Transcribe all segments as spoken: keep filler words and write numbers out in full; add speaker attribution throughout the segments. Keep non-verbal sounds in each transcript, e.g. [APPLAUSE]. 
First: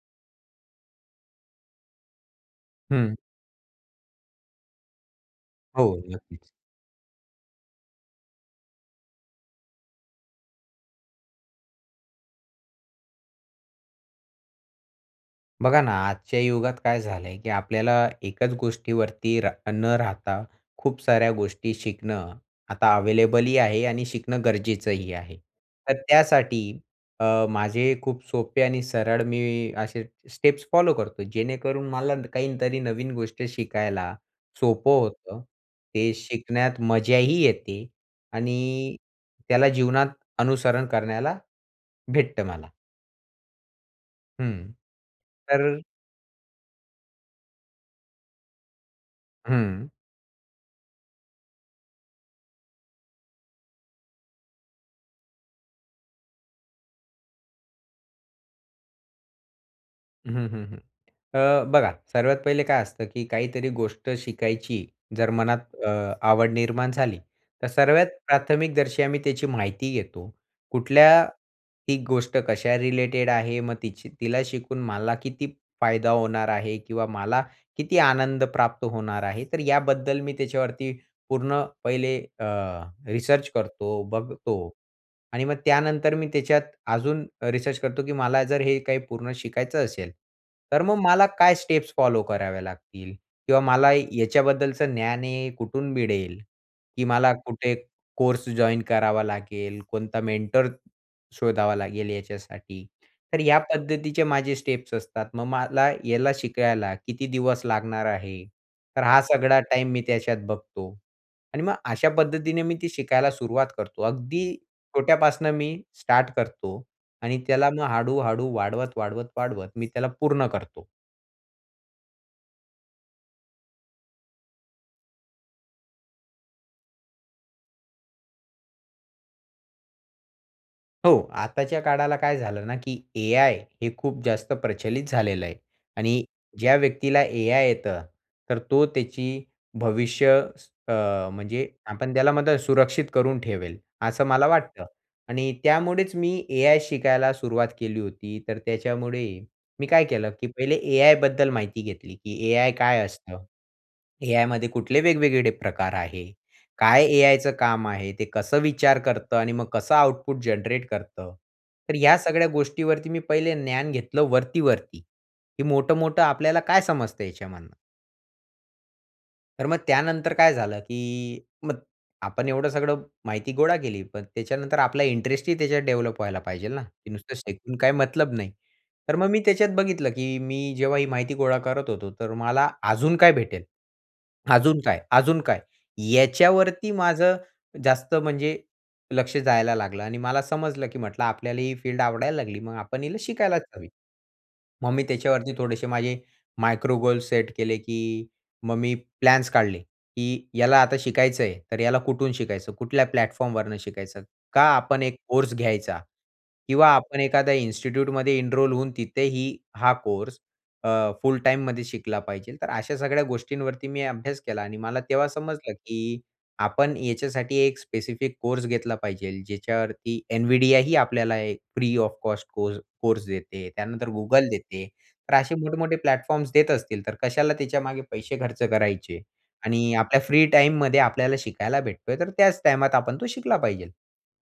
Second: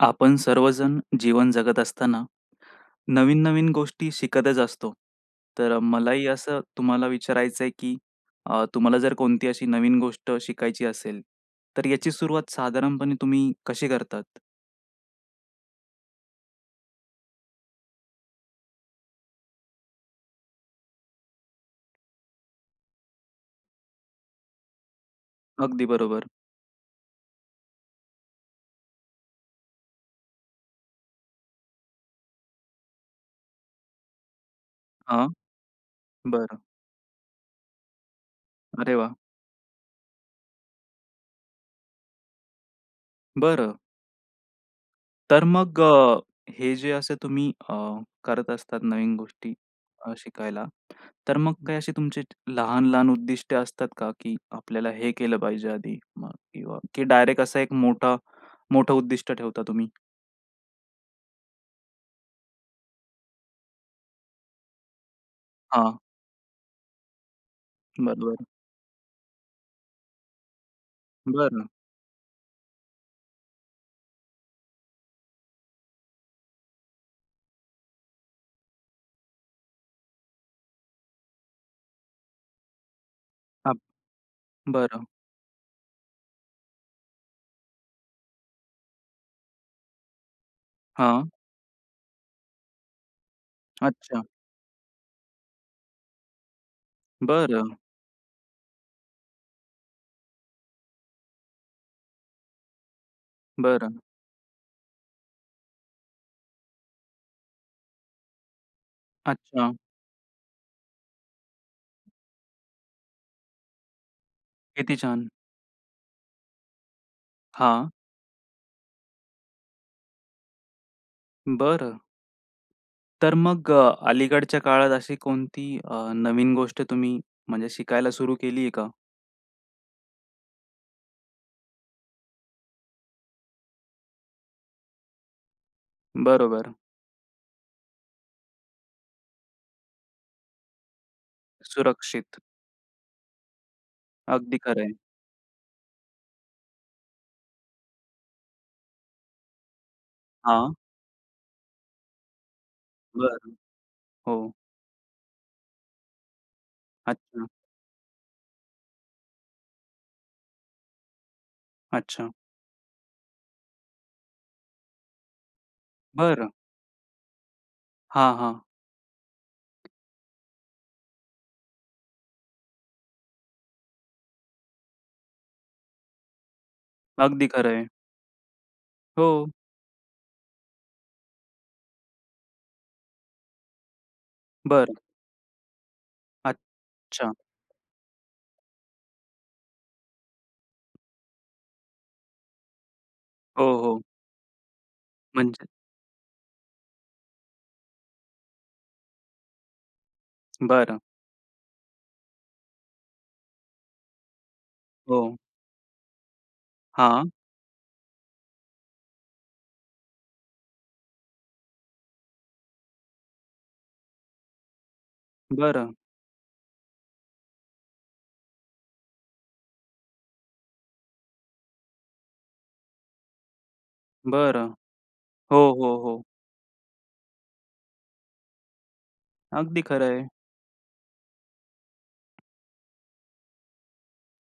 Speaker 1: आपण सर्वजण जीवन जगत असताना,
Speaker 2: हं.
Speaker 1: नवीन-नवीन गोष्टी शिकतच असतो. तर अ,
Speaker 2: हो,
Speaker 1: मलाही
Speaker 2: नक्कीच.
Speaker 1: असं तुम्हाला विचारायचंय, की अ, तुम्हाला जर कोणती अशी नवीन गोष्ट शिकायची असेल, तर याची सुरुवात साधारणपणे तुम्ही कशी करतात?
Speaker 2: बघा ना, आजच्या युगात काय झालं आहे, की आपल्याला एकच गोष्टीवरती रा न राहता, खूप साऱ्या गोष्टी शिकणं आता अव्हेलेबलही आहे आणि शिकणं गरजेचंही आहे.
Speaker 1: अगदी
Speaker 2: तर
Speaker 1: बरोबर.
Speaker 2: त्यासाठी अ, माझे खूप सोपे आणि सरळ मी असे स्टेप्स फॉलो करतो. जेणेकरून मला काहीतरी नवीन गोष्ट शिकायला सोपं
Speaker 1: हां.
Speaker 2: होतं, ते
Speaker 1: बरं.
Speaker 2: शिकण्यात मजाही येते
Speaker 1: अरे
Speaker 2: आणि
Speaker 1: वाह!
Speaker 2: त्याला जीवनात अनुसरण करण्याला भेटतं मला.
Speaker 1: बरं.
Speaker 2: हम्म.
Speaker 1: तर मग,
Speaker 2: तर
Speaker 1: अ, हे जे असे तुम्ही अ, करत असतात नवीन गोष्टी
Speaker 2: हम्म.
Speaker 1: अ, शिकायला, तर मग काही अशी तुमची लहान-लहान उद्दिष्ट असतात का, की आपल्याला हे केलं पाहिजे आधी मग किंवा की डायरेक्ट असं एक मोठं, मोठं उद्दिष्ट ठेवता तुम्ही?
Speaker 2: हं, हं, हं. अ, बघा, सर्वात पहिले काय असतं की काहीतरी गोष्ट शिकायची जर मनात अ,
Speaker 1: हां
Speaker 2: आवड निर्माण झाली तर सर्वात
Speaker 1: बरोबर.
Speaker 2: प्राथमिकदर्शी आम्ही त्याची माहिती घेतो. कुठल्या
Speaker 1: बरं.
Speaker 2: ही गोष्ट कशा रिलेटेड आहे, मग तिच तिला शिकून मला किती फायदा होणार आहे किंवा मला किती आनंद प्राप्त होणार आहे. तर याबद्दल मी त्याच्यावरती पूर्ण पहिले अ, रिसर्च
Speaker 1: हां.
Speaker 2: करतो, बघतो.
Speaker 1: बरं.
Speaker 2: आणि मग त्यानंतर मी त्याच्यात अजून रिसर्च करतो की मला जर हे काही पूर्ण शिकायचं असेल, तर मग मला
Speaker 1: हां.
Speaker 2: काय स्टेप्स फॉलो कराव्या लागतील किंवा मला
Speaker 1: अच्छा.
Speaker 2: याच्याबद्दलचं ज्ञान आहे कुठून मिळेल. की मला कुठे
Speaker 1: बरं.
Speaker 2: कोर्स जॉइन करावा लागेल, कोणता मेंटर शोधावा लागेल याच्यासाठी. तर या
Speaker 1: बरं.
Speaker 2: पद्धतीचे माझे स्टेप्स असतात. मग मला याला शिकायला किती दिवस लागणार आहे. तर हा सगळा
Speaker 1: अच्छा.
Speaker 2: टाईम मी त्याच्यात बघतो. आणि मग अशा पद्धतीने मी ती शिकायला सुरुवात करतो. अगदी
Speaker 1: किती छान.
Speaker 2: छोट्यापासनं मी स्टार्ट करतो आणि त्याला मग
Speaker 1: हां.
Speaker 2: हळू-हळू वाढवत, वाढवत, वाढवत, मी त्याला पूर्ण करतो.
Speaker 1: बरं. तर मग अ, अलीकडच्या काळात अशी कोणती अ, नवीन गोष्ट तुम्ही म्हणजे शिकायला सुरू केली आहे का?
Speaker 2: हो. आताच्या काळाला काय झालं ना, की एआय हे खूप जास्त प्रचलित झालेलं आहे आणि
Speaker 1: बरोबर.
Speaker 2: ज्या व्यक्तीला एआय येतं, तर तो त्याची भविष्य अ, म्हणजे आपण त्याला
Speaker 1: सुरक्षित.
Speaker 2: मात्र सुरक्षित करून ठेवेल, असं मला
Speaker 1: अगदी खरं
Speaker 2: वाटतं
Speaker 1: आहे.
Speaker 2: आणि त्यामुळेच मी एआय शिकायला सुरुवात केली होती तर त्याच्यामुळे, मी काय केलं, की पहिले
Speaker 1: हां.
Speaker 2: एआय बद्दल माहिती घेतली, की एआय काय असतं?
Speaker 1: बरं, हो.
Speaker 2: एआयमध्ये कुठले वेगवेगळे प्रकार आहे? काय एआयच
Speaker 1: अच्छा.
Speaker 2: काम आहे? ते कसं विचार करतं? आणि मग कसं आउटपुट जनरेट करतं? तर या
Speaker 1: अच्छा.
Speaker 2: सगळ्या गोष्टीवरती मी पहिले ज्ञान घेतलं वरती, वरती, हे मोठं-मोठं
Speaker 1: बरं.
Speaker 2: आपल्याला काय समजत याच्यामधनं?
Speaker 1: हां, हां
Speaker 2: तर मग त्यानंतर काय झालं, की मग आपण एवढं सगळं माहिती गोळा केली पण त्याच्यानंतर आपला इंटरेस्ट ही त्याच्यात डेव्हलप व्हायला पाहिजे ना? ते नुसतं
Speaker 1: अगदी खरं
Speaker 2: शिकून
Speaker 1: आहे.
Speaker 2: काही मतलब नाही. तर मग मी
Speaker 1: हो.
Speaker 2: त्याच्यात बघितलं, की मी जेव्हा ही माहिती गोळा करत होतो तर मला अजून काय भेटेल? अजून
Speaker 1: बरं.
Speaker 2: काय? अजून काय? याच्यावरती
Speaker 1: अच्छा.
Speaker 2: माझं जास्त म्हणजे लक्ष जायला लागलं आणि मला समजलं, की म्हटलं आपल्याला ही फील्ड आवडायला लागली. मग आपण हिला शिकायलाच
Speaker 1: हो,
Speaker 2: हवी.
Speaker 1: हो.
Speaker 2: मग मी त्याच्यावरती
Speaker 1: म्हणजे?
Speaker 2: थोडेसे माझे मायक्रो गोल सेट केले, की मग मी प्लॅन्स काढले, की याला आता
Speaker 1: बरं.
Speaker 2: शिकायचं आहे, तर याला कुठून शिकायचं? कुठल्या प्लॅटफॉर्म वरून शिकायचं? का आपण एक
Speaker 1: हो.
Speaker 2: कोर्स घ्यायचा? किंवा आपण
Speaker 1: हां.
Speaker 2: एखाद्या इन्स्टिट्यूटमध्ये एनरोल होऊन तिथेही हा कोर्स, अ, फुल टाईममध्ये शिकला पाहिजे? तर अशा सगळ्या गोष्टींवरती मी अभ्यास केला आणि मला तेव्हा समजलं,
Speaker 1: बरं.
Speaker 2: की आपण याच्यासाठी एक स्पेसिफिक कोर्स घेतला पाहिजे ज्याच्यावरती NVIDIA ही आपल्याला free of cost course course देते. त्यानंतर Google
Speaker 1: बरं.
Speaker 2: देते. तर असे
Speaker 1: हो,
Speaker 2: मोठे-मोठे
Speaker 1: हो, हो.
Speaker 2: प्लॅटफॉर्म्स देत असतील तर कशाला त्याच्यामागे पैसे खर्च करायचे?
Speaker 1: अगदी
Speaker 2: आणि
Speaker 1: खरं
Speaker 2: आपल्या
Speaker 1: आहे.
Speaker 2: फ्री टाईममध्ये आपल्याला शिकायला भेटतोय तर त्याच टाईमात आपण तो शिकला पाहिजे.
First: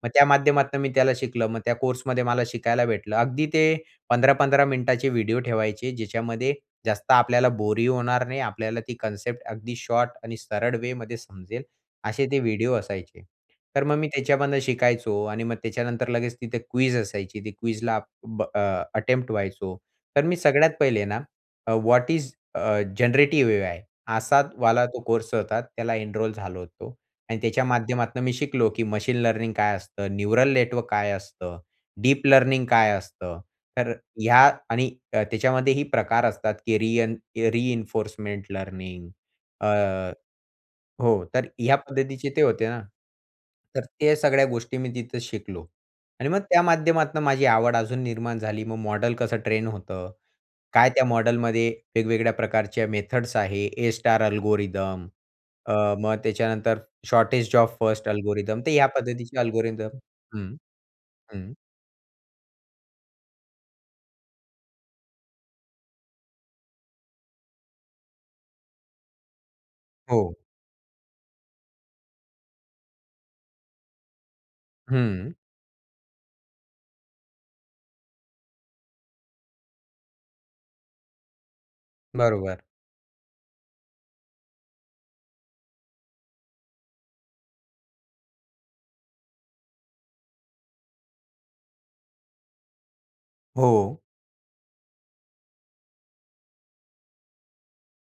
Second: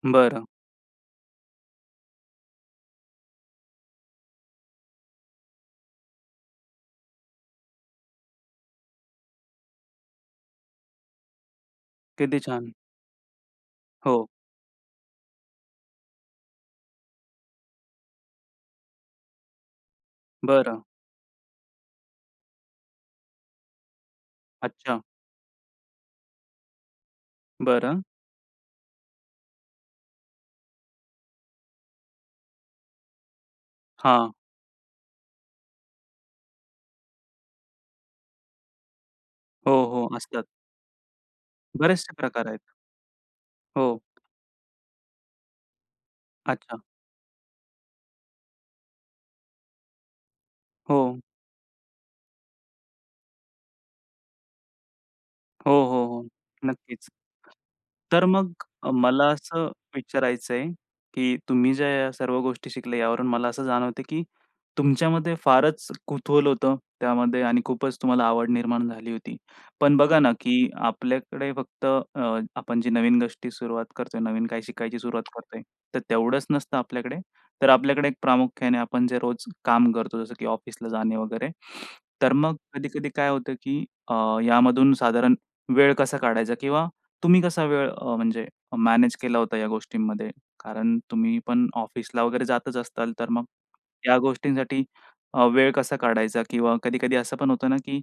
Speaker 2: मग त्या
Speaker 1: बरं.
Speaker 2: माध्यमातून मी त्याला शिकलं. मग त्या कोर्समध्ये मला शिकायला भेटलं. अगदी ते पंधरा पंधरा मिनिटाचे व्हिडिओ ठेवायचे, ज्याच्यामध्ये जास्त आपल्याला बोरही होणार नाही. आपल्याला ती कॉन्सेप्ट अगदी शॉर्ट आणि सरळ वे मध्ये समजेल असे
Speaker 1: किती
Speaker 2: ते
Speaker 1: छान!
Speaker 2: व्हिडिओ असायचे. तर मग मी
Speaker 1: हो.
Speaker 2: त्याच्यामधून शिकायचो आणि मग त्याच्यानंतर लगेच तिथे क्विज असायची ती क्विज ला ब अ, अटेम्प्ट व्हायचो. तर मी सगळ्यात
Speaker 1: बरं.
Speaker 2: पहिले ना, अ, what is uh generative AI? असा वाला तो
Speaker 1: अच्छा.
Speaker 2: कोर्स होता, त्याला एनरोल झालो होतो आणि त्याच्या
Speaker 1: बरं.
Speaker 2: माध्यमातून मी शिकलो, की मशीन लर्निंग काय? असतं न्यूरल नेटवर्क काय असतं? डीप लर्निंग काय असतं? तर
Speaker 1: हां.
Speaker 2: ह्या आणि अ, त्याच्यामध्ये ही प्रकार असतात, की रियन रिइन्फोर्समेंट लर्निंग
Speaker 1: हो, हो,
Speaker 2: अ
Speaker 1: असतात.
Speaker 2: हो, तर ह्या
Speaker 1: बरेचसे
Speaker 2: पद्धतीचे ते
Speaker 1: प्रकार
Speaker 2: होते
Speaker 1: आहेत.
Speaker 2: ना. तर
Speaker 1: हो.
Speaker 2: त्या सगळ्या गोष्टी मी तिथे शिकलो आणि मग त्या
Speaker 1: अच्छा.
Speaker 2: माध्यमातून माझी आवड अजून निर्माण झाली. मग मॉडेल कसं ट्रेन होतं? काय त्या
Speaker 1: हो.
Speaker 2: मॉडेलमध्ये वेगवेगळ्या प्रकारचे मेथड्स आहे? ए स्टार अल्गोरिदम
Speaker 1: हो,
Speaker 2: अ,
Speaker 1: हो,
Speaker 2: मग
Speaker 1: हो,
Speaker 2: त्याच्यानंतर
Speaker 1: नक्कीच.
Speaker 2: शॉर्टेज ओफ फर्स्ट
Speaker 1: तर मग
Speaker 2: अल्गोरिदम तर या
Speaker 1: मला
Speaker 2: पद्धतीचे
Speaker 1: असं
Speaker 2: अल्गोरिदम हं,
Speaker 1: विचारायचंय, की
Speaker 2: हं.
Speaker 1: तुम्ही ज्या सर्व गोष्टी शिकल्या यावरून मला असं जाणवतं, की तुमच्यामध्ये फारच कुतूहल होतं त्यामध्ये आणि खूपच तुम्हाला आवड निर्माण झाली होती. पण बघा ना,
Speaker 2: हो.
Speaker 1: की आपल्याकडे फक्त अ, आपण जी नवीन गोष्टी सुरुवात करतोय, नवीन काय शिकायची सुरुवात
Speaker 2: हं.
Speaker 1: करतोय तर तेवढंच नसतं आपल्याकडे तर आपल्याकडे एक प्रामुख्याने आपण जे रोज काम करतो जसं, की ऑफिसला जाणे वगैरे. [INHALES] तर मग
Speaker 2: बरोबर.
Speaker 1: कधी-कधी काय होतं, की अ, यामधून साधारण वेळ कसा काढायचा? किंवा तुम्ही कसा वेळ अ, म्हणजे मॅनेज केला होता या गोष्टींमध्ये? कारण तुम्ही पण ऑफिसला वगैरे जातच असताल तर मग
Speaker 2: हो.
Speaker 1: ह्या गोष्टींसाठी अ, वेळ कसा काढायचा? किंवा कधी-कधी असं पण होतं ना, की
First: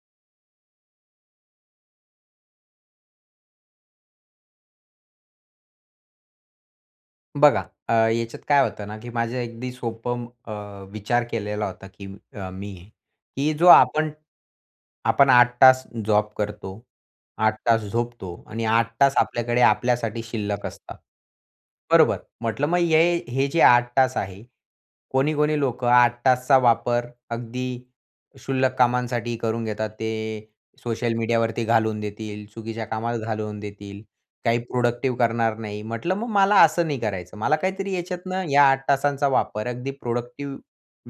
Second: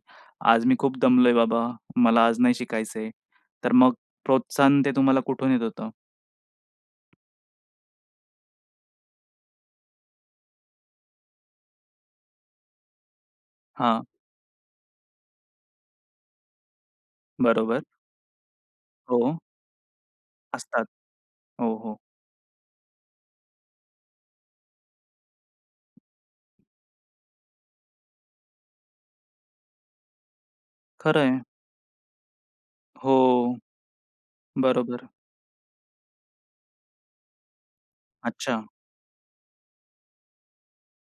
Speaker 1: आज मी खूप दमलोय बाबा मला आज नाही शिकायचंय. तर मग प्रोत्साहन ते तुम्हाला कुठून येत होतं?
Speaker 2: बघा, अ, याच्यात काय होतं ना, की माझं अगदी सोपं अ, विचार केलेला होता की अ, मी की जो
Speaker 1: हां.
Speaker 2: आपण आपण आठ तास जॉब करतो, आठ तास
Speaker 1: बरोबर.
Speaker 2: झोपतो, आणि आठ तास
Speaker 1: हो.
Speaker 2: आपल्याकडे आपल्यासाठी शिल्लक
Speaker 1: असतात.
Speaker 2: असतात.
Speaker 1: हो, हो.
Speaker 2: बरोबर? म्हटलं मग हे हे जे आठ तास आहे, कोणी-कोणी लोकं आठ तासचा वापर अगदी शुल्लक कामांसाठी करून घेतात ते, सोशल
Speaker 1: खरं आहे.
Speaker 2: मीडियावरती घालवून देतील, चुकीच्या कामात
Speaker 1: हो,
Speaker 2: घालवून देतील, काही
Speaker 1: बरोबर.
Speaker 2: प्रोडक्टिव्ह करणार नाही, म्हटलं मग मला असं नाही करायचं. मला काहीतरी याच्यातनं या
Speaker 1: अच्छा.
Speaker 2: आठ तासांचा वापर अगदी प्रोडक्टिव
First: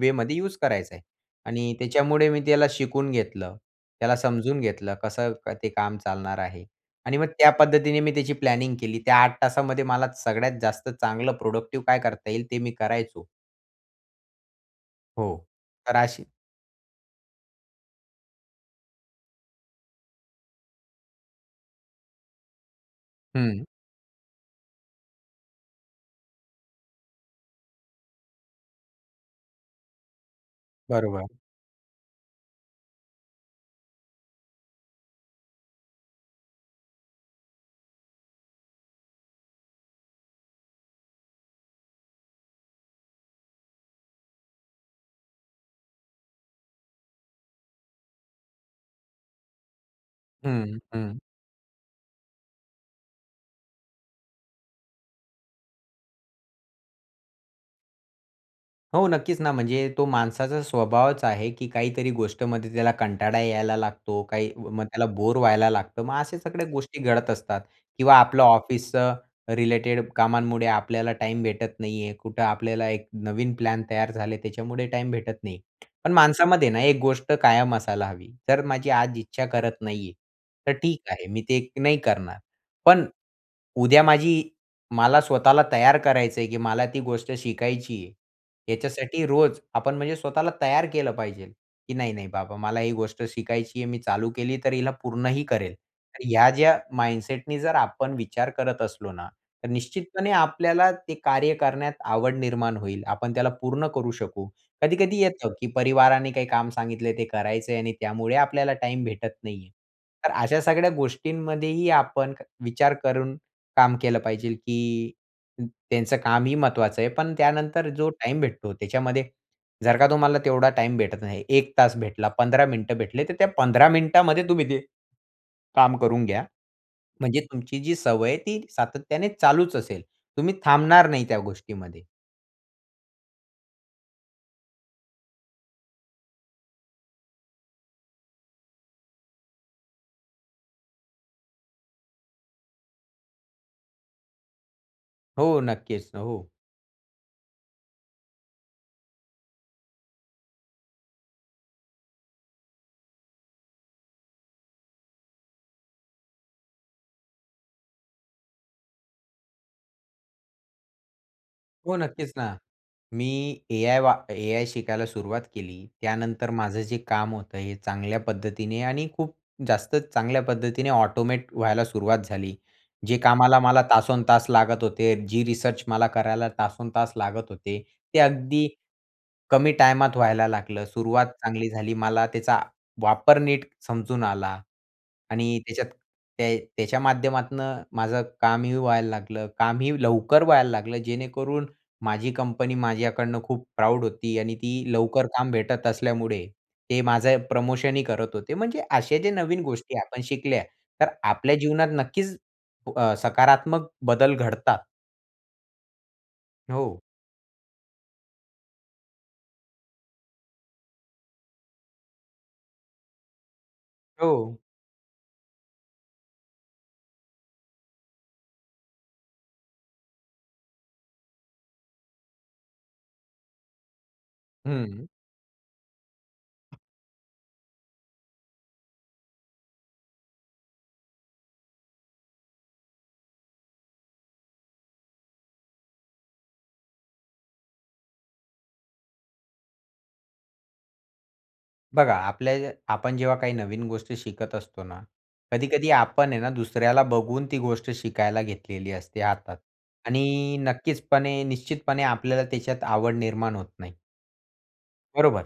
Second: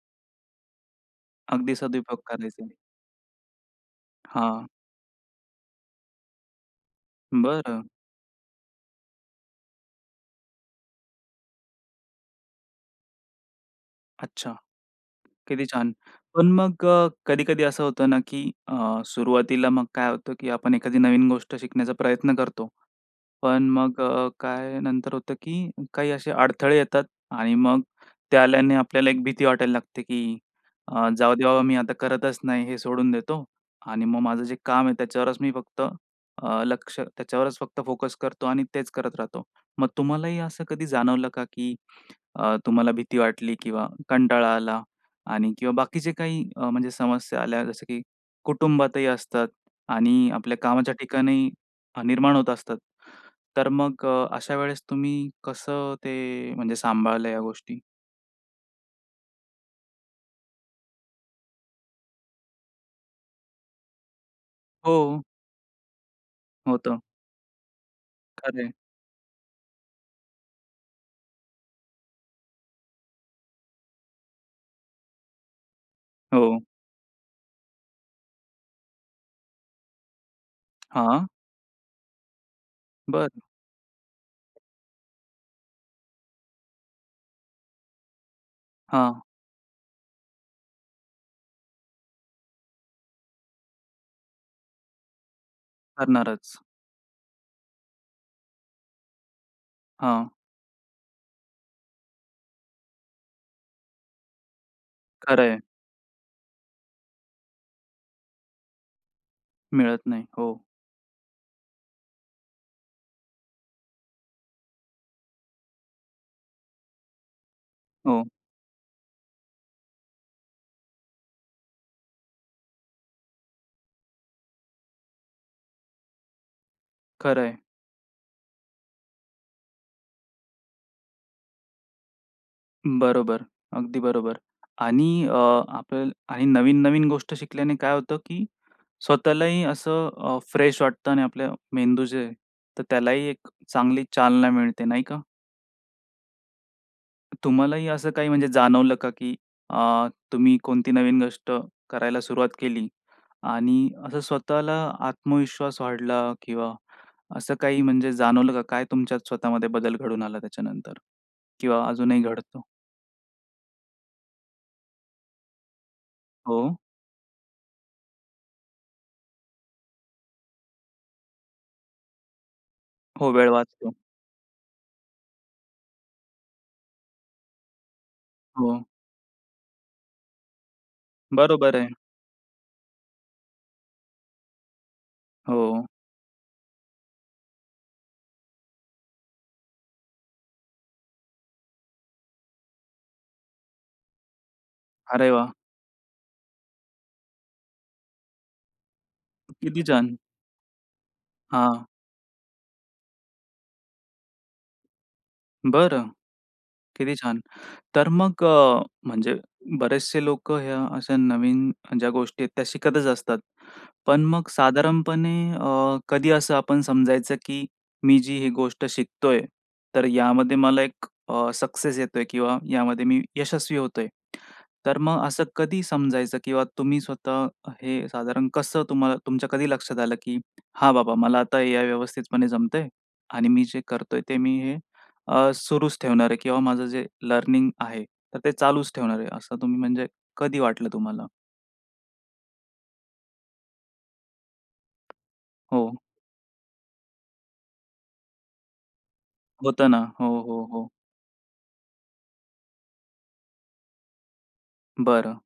Speaker 2: वेमध्ये यूज करायचा आहे आणि
Speaker 1: अगदी सदुपयोग
Speaker 2: त्याच्यामुळे मी त्याला
Speaker 1: करायचे.
Speaker 2: शिकून घेतलं. त्याला समजून
Speaker 1: हां.
Speaker 2: घेतलं, कसं ते काम चालणार आहे आणि मग त्या
Speaker 1: बरं.
Speaker 2: पद्धतीने मी त्याची प्लॅनिंग केली, त्या आठ तासामध्ये मला सगळ्यात जास्त चांगलं प्रोडक्टिव्ह काय करता येईल ते मी करायचो.
Speaker 1: अच्छा!
Speaker 2: हो,
Speaker 1: किती छान!
Speaker 2: तर अशी
Speaker 1: पण मग अ, कधी-कधी असं होतं ना, की अ, सुरुवातीला मग काय होतं की आपण एखादी नवीन गोष्ट शिकण्याचा प्रयत्न करतो.
Speaker 2: हं.
Speaker 1: पण मग अ, काय नंतर होतं, की काही असे अडथळे येतात आणि मग ते आल्याने आपल्याला एक भीती वाटायला लागते, की अ,
Speaker 2: बरोबर.
Speaker 1: जाऊदे बाबा मी आता करतच नाही, हे सोडून देतो आणि मग माझं जे काम आहे त्याच्यावरच मी फक्त, अ, लक्ष, त्याच्यावरच फक्त फोकस करतो आणि तेच करत राहतो. मग तुम्हालाही असं कधी जाणवलं का, की अ, तुम्हाला भीती वाटली, किंवा कंटाळा आला आणि किंवा बाकीचे काही अ, म्हणजे समस्या आल्या, जसं की कुटुंबातही असतात आणि आपल्या
Speaker 2: हं,
Speaker 1: कामाच्या
Speaker 2: हं.
Speaker 1: ठिकाणी निर्माण होत असतात. तर मग अ, अशा वेळेस तुम्ही कसं ते म्हणजे सांभाळल्या या गोष्टी?
Speaker 2: हो. नक्कीच ना, म्हणजे तो माणसाचा स्वभावच आहे की काहीतरी गोष्टीमध्ये त्याला कंटाळा यायला लागतो. काही मग त्याला
Speaker 1: हो.
Speaker 2: बोर व्हायला लागतं. मग अशा सगळ्या
Speaker 1: होतं.
Speaker 2: गोष्टी घडत असतात किंवा आपलं
Speaker 1: खरं आहे.
Speaker 2: ऑफिस अ, रिलेटेड कामांमुळे आपल्याला टाईम भेटत नाही आहे. कुठं आपल्याला एक नवीन प्लॅन तयार झाले, त्याच्यामुळे टाईम भेटत नाही. पण
Speaker 1: हो.
Speaker 2: माणसामध्ये ना, एक गोष्ट कायम असायला हवी, "तर माझी आज इच्छा करत नाही आहे. तर ठीक आहे
Speaker 1: हां.
Speaker 2: मी ते नाही करणार. पण
Speaker 1: बरं.
Speaker 2: उद्या माझी मला स्वतःला तयार करायचं आहे की मला ती गोष्ट शिकायची आहे."
Speaker 1: हां.
Speaker 2: याच्यासाठी रोज आपण म्हणजे स्वतःला तयार केलं पाहिजे, की "नाही-नाही बाबा मला ही गोष्ट शिकायची आहे. मी चालू केली तर हिला पूर्ण ही करेल." ह्या
Speaker 1: करणारच.
Speaker 2: ज्या माइंडसेटनी जर आपण विचार करत असलो ना, तर
Speaker 1: हां.
Speaker 2: निश्चितपणे आपल्याला ते कार्य करण्यात आवड निर्माण होईल. आपण त्याला पूर्ण करू शकू. कधी-कधी
Speaker 1: खरं
Speaker 2: येतं,
Speaker 1: आहे.
Speaker 2: की परिवाराने काही काम सांगितलंय ते करायचं आहे आणि त्यामुळे आपल्याला टाईम भेटत नाही आहे.
Speaker 1: मिळत नाही.
Speaker 2: तर
Speaker 1: हो.
Speaker 2: अशा सगळ्या गोष्टींमध्येही आपण विचार करून काम केलं पाहिजे, की त्यांचं कामही महत्वाचं आहे. पण त्यानंतर जो
Speaker 1: हो.
Speaker 2: टाईम भेटतो, त्याच्यामध्ये जर का तुम्हाला तेवढा टाईम भेटत नाही. एक तास भेटला, पंधरा मिनिटं भेटले, तर त्या पंधरा मिनिटामध्ये तुम्ही [HICCUPS] ते काम करून घ्या. म्हणजे
Speaker 1: खरं आहे.
Speaker 2: तुमची जी सवय आहे ती सातत्याने चालूच असेल. तुम्ही थांबणार नाही त्या गोष्टीमध्ये.
Speaker 1: बरोबर, अगदी बरोबर आणि अ, आपण आणि नवीन-नवीन गोष्ट शिकल्याने काय होतं, की स्वतःलाही असं अ, फ्रेश वाटतं आणि आपलं मेंदू जे आहे तर त्यालाही एक चांगली चालना मिळते. नाही का?
Speaker 2: हो, नक्कीच, हो.
Speaker 1: तुम्हालाही असं काही म्हणजे जाणवलं का? की अ, तुम्ही कोणती नवीन गोष्ट करायला सुरुवात केली आणि असं स्वतःला आत्मविश्वास वाढला? किंवा असं काही म्हणजे जाणवलं का? काय तुमच्यात स्वतःमध्ये बदल घडून आला त्याच्यानंतर? किंवा
Speaker 2: हो,
Speaker 1: अजूनही
Speaker 2: नक्कीच ना.
Speaker 1: घडतो?
Speaker 2: मी एआय वा एआय शिकायला सुरुवात केली. त्यानंतर
Speaker 1: हो.
Speaker 2: माझं जे काम होत आहे, हे चांगल्या पद्धतीने आणि खूप जास्त चांगल्या पद्धतीने ऑटोमेट व्हायला सुरुवात झाली. जे
Speaker 1: हो, वेळ
Speaker 2: कामाला मला
Speaker 1: वाचतो.
Speaker 2: तासनतास लागत होते. जी रिसर्च मला करायला तासनतास लागत होते, ते अगदी
Speaker 1: हो.
Speaker 2: कमी टायमात व्हायला लागलं. सुरुवात चांगली
Speaker 1: बरोबर आहे.
Speaker 2: झाली. मला त्याचा वापर नीट समजून आला आणि
Speaker 1: हो.
Speaker 2: त्याच्यात ते त्याच्या माध्यमातनं माझं कामही व्हायला लागलं. कामही लवकर व्हायला लागलं. जेणेकरून माझी कंपनी माझ्याकडनं खूप प्राउड होती आणि ती लवकर
Speaker 1: अरे
Speaker 2: काम
Speaker 1: वाह!
Speaker 2: भेटत असल्यामुळे, ते माझं प्रमोशनही करत होते. म्हणजे असे जे नवीन
Speaker 1: किती
Speaker 2: गोष्टी
Speaker 1: जण?
Speaker 2: आपण शिकल्या. तर आपल्या
Speaker 1: हां.
Speaker 2: जीवनात नक्कीच अ, सकारात्मक बदल घडता.
Speaker 1: बरं.
Speaker 2: हो.
Speaker 1: किती छान! तर मग अ, म्हणजे बरेचसे लोकं ह्या अशा नवीन ज्या गोष्टी आहेत त्या शिकतच असतात. पण मग
Speaker 2: हो.
Speaker 1: साधारणपणे अ, कधी असं आपण समजायचं, की मी जी ही गोष्ट शिकतोय, तर यामध्ये मला एक अ, सक्सेस येतोय किंवा यामध्ये मी यशस्वी होतोय? तर
Speaker 2: हं.
Speaker 1: मग असं कधी समजायचं किंवा तुम्ही स्वतः हे साधारण कसं तुम्हाल तुमच्या कधी लक्षात आलं की "हां, बाबा मला आता या व्यवस्थितपणे जमतंय आणि मी जे करतोय ते मी हे अ, सुरूच ठेवणार आहे किंवा माझं जे लर्निंग आहे तर ते चालूच ठेवणार आहे." असं तुम्ही म्हणजे कधी वाटलं तुम्हाला?
Speaker 2: बघा आपल्या आपण जेव्हा काही नवीन गोष्टी शिकत असतो ना, कधी-कधी
Speaker 1: हो.
Speaker 2: आपण आहे ना दुसऱ्याला बघून ती गोष्ट शिकायला घेतलेली असते हातात
Speaker 1: होतं ना. हो,
Speaker 2: आणि
Speaker 1: हो, हो.
Speaker 2: नक्कीचपणे निश्चितपणे आपल्याला त्याच्यात आवड निर्माण होत नाही
Speaker 1: बरं.
Speaker 2: बरोबर?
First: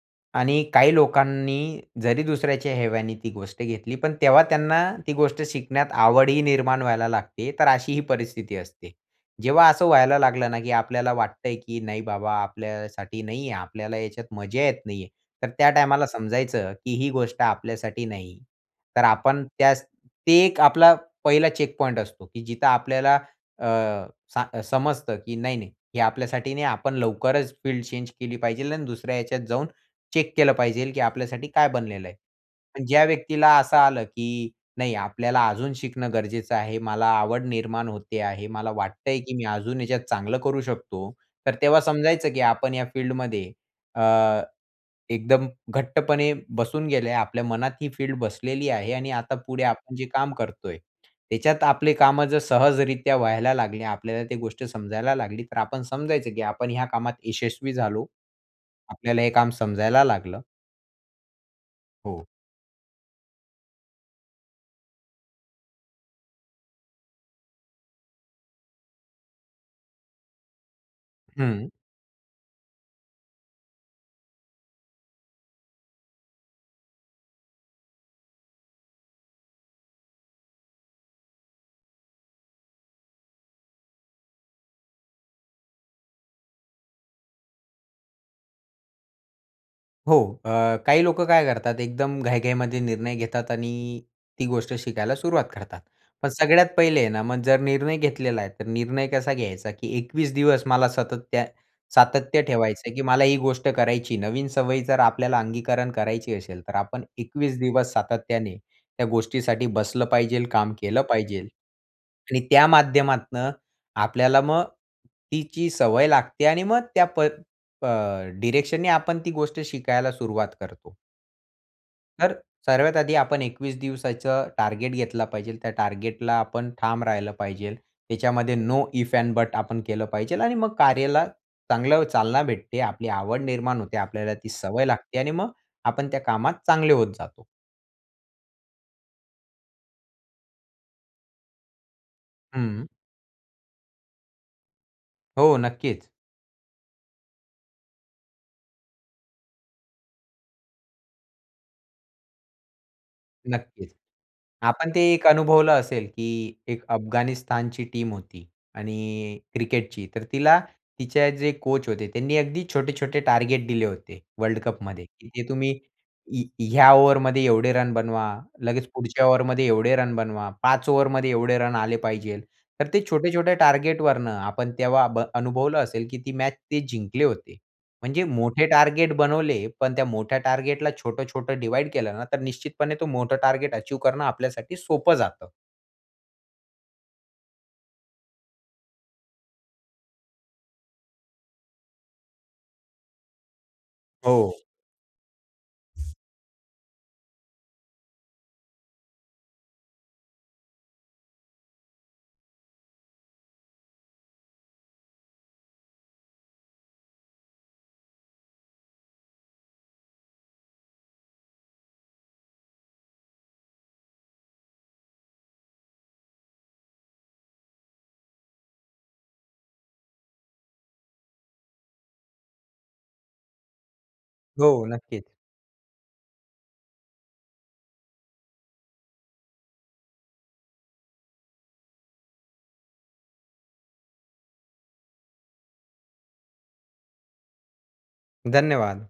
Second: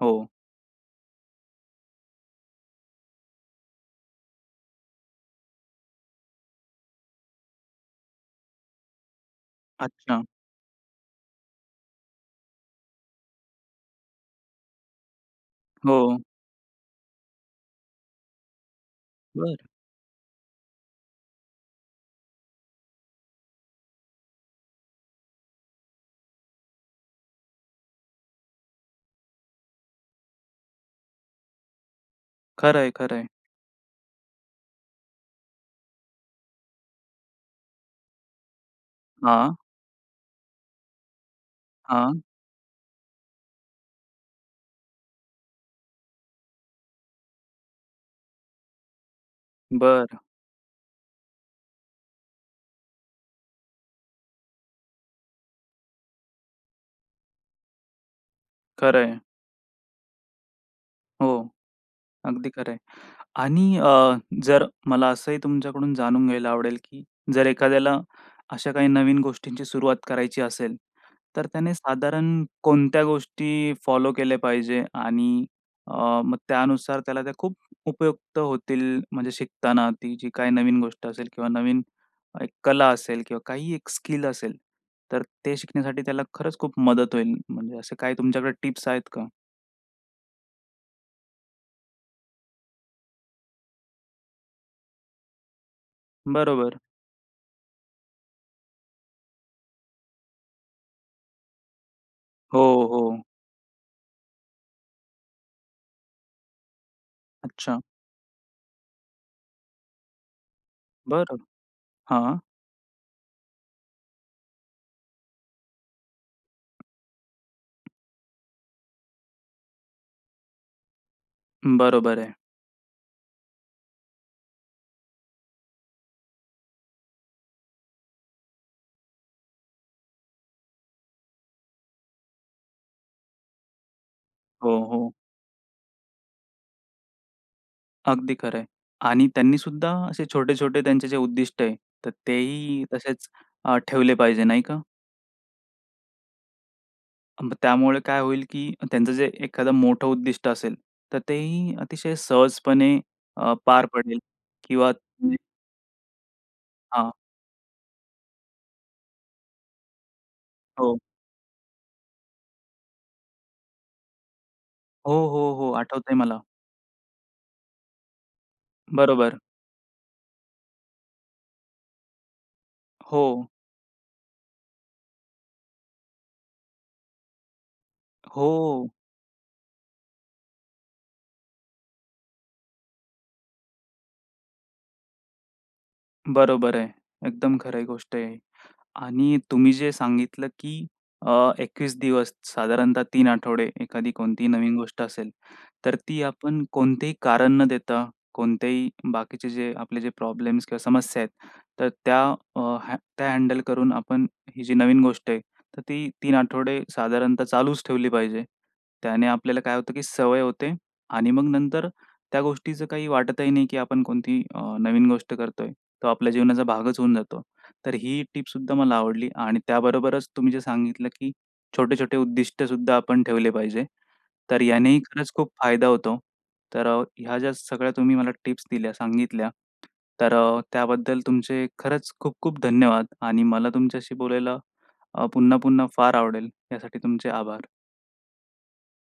Speaker 1: हो.
Speaker 2: आणि काही लोकांनी जरी दुसऱ्याच्या हेव्याने ती गोष्ट घेतली पण तेव्हा त्यांना ती गोष्ट शिकण्यात आवडही निर्माण व्हायला लागते. तर अशीही परिस्थिती असते. जेव्हा असं व्हायला
Speaker 1: अच्छा.
Speaker 2: लागलं ना की आपल्याला वाटतंय, की नाही बाबा आपल्यासाठी नाहीये, आपल्याला ह्याच्यात मजा येत नाहीये, तर त्या टाईमाला
Speaker 1: हो.
Speaker 2: समजायचं की ही गोष्ट आपल्यासाठी नाही. तर आपण
Speaker 1: बरं.
Speaker 2: त्यास ते एक आपला पहिला चेकपॉइंट असतो, की जिथं आपल्याला अ, सा अ, समजतं की "नाही-नाही हे आपल्यासाठी नाही आपण लवकरच फील्ड चेंज केली पाहिजे आणि दुसऱ्या ह्याच्यात जाऊन चेक केलं पाहिजे की आपल्यासाठी काय बनलेलं आहे."
Speaker 1: खरं
Speaker 2: पण
Speaker 1: आहे,
Speaker 2: ज्या
Speaker 1: खरं आहे.
Speaker 2: व्यक्तीला असं आलं की नाही आपल्याला अजून शिकणं गरजेचं आहे, मला आवड निर्माण होते आहे, मला वाटतय की मी
Speaker 1: हां.
Speaker 2: अजून याच्यात चांगलं करू शकतो, तर तेव्हा
Speaker 1: हां.
Speaker 2: समजायचं की आपण या फील्डमध्ये अ, एकदम घट्टपणे बसून गेलंय. आपल्या मनात ही फील्ड बसलेली आहे आणि आता पुढे आपण जे
Speaker 1: बरं.
Speaker 2: काम करतोय त्याच्यात आपले कामं जर सहजरित्या व्हायला लागले, आपल्याला ती गोष्ट समजायला लागली, तर आपण समजायचं, की आपण ह्या कामात यशस्वी झालो.
Speaker 1: खरं आहे,.
Speaker 2: आपल्याला हे काम समजायला लागलं.
Speaker 1: हो,
Speaker 2: हो.
Speaker 1: अगदी खरं आहे. आणि अ, जर मला असंही तुमच्याकडून जाणून घ्यायला आवडेल, की जर एखाद्याला अशा काही नवीन गोष्टींची सुरुवात करायची असेल, तर
Speaker 2: हं.
Speaker 1: त्याने साधारण कोणत्या गोष्टी फॉलो केल्या पाहिजे? आणि अ, मग त्यानुसार त्याला त्या खूप उपयुक्त होतील म्हणजे शिकताना ती जी काही नवीन गोष्ट असेल किंवा नवीन एक कला असेल किंवा काहीही एक स्किल असेल. तर ते शिकण्यासाठी त्याला खरंच खूप मदत होईल. म्हणजे असे काही तुमच्याकडे टिप्स आहेत का?
Speaker 2: हो. अ, काही लोकं काय करतात? एकदम घाईघाईमध्ये निर्णय घेतात आणि ती गोष्ट शिकायला सुरुवात करतात. पण सगळ्यात
Speaker 1: बरोबर.
Speaker 2: पहिले आहे ना, मग जर निर्णय घेतलेला आहे, तर निर्णय कसा घ्यायचा? की एकवीस दिवस मला सतत त्यात सातत्य
Speaker 1: हो,
Speaker 2: ठेवायचं आहे, की
Speaker 1: हो.
Speaker 2: मला ही गोष्ट करायची. नवीन सवयी जर आपल्याला अंगीकरण करायची असेल, तर आपण एकवीस
Speaker 1: अच्छा.
Speaker 2: दिवस सातत्याने त्या गोष्टीसाठी बसलं पाहिजे काम केलं
Speaker 1: बरं.
Speaker 2: पाहिजे.
Speaker 1: हां.
Speaker 2: आणि त्या माध्यमातनं आपल्याला मग तिची सवय लागते आणि मग त्या पद अ, डिरेक्शननी आपण ती गोष्ट शिकायला सुरुवात करतो.
Speaker 1: बरोबर आहे.
Speaker 2: तर, सर्वात आधी आपण एकवीस दिवसाचं टार्गेट घेतला पाहिजे त्या टार्गेटला आपण ठाम राहिलं पाहिजे त्याच्यामध्ये नो इफ एंड बट आपण केलं पाहिजे आणि मग कार्याला चांगलं चालना भेटते. आपली आवड निर्माण होते, आपल्याला ती
Speaker 1: हो,
Speaker 2: सवय
Speaker 1: हो.
Speaker 2: लागते आणि मग आपण त्या कामात चांगले होत जातो.
Speaker 1: अगदी खरं आहे. आणि त्यांनी सुद्धा असे छोटे-छोटे त्यांचे जे उद्दिष्ट आहे, तर तेही
Speaker 2: हं.
Speaker 1: तसेच अ, ठेवले पाहिजे, नाही का?
Speaker 2: हो, नक्कीच.
Speaker 1: अ, मग त्यामुळे काय होईल, की त्यांचं जे एखादा मोठं उद्दिष्ट असेल, तर तेही अतिशय अ, सहजपणे अ पार
Speaker 2: नक्कीच.
Speaker 1: पडेल
Speaker 2: आपण
Speaker 1: किंवा
Speaker 2: ते एक
Speaker 1: [UNINTELLIGIBLE]
Speaker 2: अनुभवलं असेल, की एक
Speaker 1: हां.
Speaker 2: अफगाणिस्तानची टीम होती आणि क्रिकेटची. तर तिला
Speaker 1: हो.
Speaker 2: तिचे जे कोच होते, त्यांनी अगदी छोटे-छोटे टार्गेट दिले, होते वर्ल्ड कपमध्ये.
Speaker 1: हो,
Speaker 2: तिथे
Speaker 1: हो, हो.
Speaker 2: तुम्ही
Speaker 1: आठवतंय मला.
Speaker 2: य या ओव्हरमध्ये एवढे रन बनवा, लगेच पुढच्या
Speaker 1: बरोबर.
Speaker 2: ओव्हरमध्ये एवढे रन बनवा, पाच ओव्हरमध्ये एवढे रन आले पाहिजे तर ते
Speaker 1: हो.
Speaker 2: छोटे-छोटे टार्गेटवरुन आपण तेव्हा भ अनुभवलं असेल, की ती मॅच ते जिंकले होते. म्हणजे मोठे
Speaker 1: हो.
Speaker 2: टार्गेट बनवले, पण त्या मोठ्या टार्गेटला छोटं-छोटं डिव्हाईड केलं ना, तर निश्चितपणे तो मोठा टार्गेट अचीव्ह करणं आपल्यासाठी सोपं जातं.
Speaker 1: बरोबर आहे. एकदम खरं आहे गोष्ट आहे. आणि तुम्ही जे सांगितलं की, अ, एकवीस दिवस, साधारणतः तीन आठवडे एखादी कोणतीही
Speaker 2: हो.
Speaker 1: नवीन गोष्ट असेल तर ती आपण कोणतेही कारण न देता, कोणत्याही बाकीचे जे, आपले जे प्रॉब्लेम्स किंवा समस्या आहेत, तर त्या हँ त्या हँडल करून आपण ही जी नवीन गोष्ट आहे, तर ती तीन आठवडे साधारणतः चालूच ठेवली पाहिजे. त्याने आपल्याला काय होतं, की सवय होते, आणि मग नंतर त्या गोष्टीचं काही वाटतही नाही, की आपण कोणती आह, नवीन गोष्ट करतोय. तो आपल्या जीवनाचा भागच होऊन जातो. तर ही टिप सुद्धा मला आवडली, आणि त्याबरोबरच तुम्ही जे सांगितलं, की छोटे-छोटे उद्दिष्ट सुद्धा आपण ठेवले पाहिजे. तर
Speaker 2: हो,
Speaker 1: यानेही
Speaker 2: नक्कीच.
Speaker 1: खरंच खूप फायदा होतो. तर ह्या ज्या सगळ्या तुम्ही मला टिप्स दिल्या, सांगितल्या तर त्याबद्दल तुमचे खरंच खूप-खूप धन्यवाद आणि मला तुमच्याशी बोलायला अ, पुन्हा-पुन्हा फार आवडेल. यासाठी तुमचे आभार.
Speaker 2: धन्यवाद.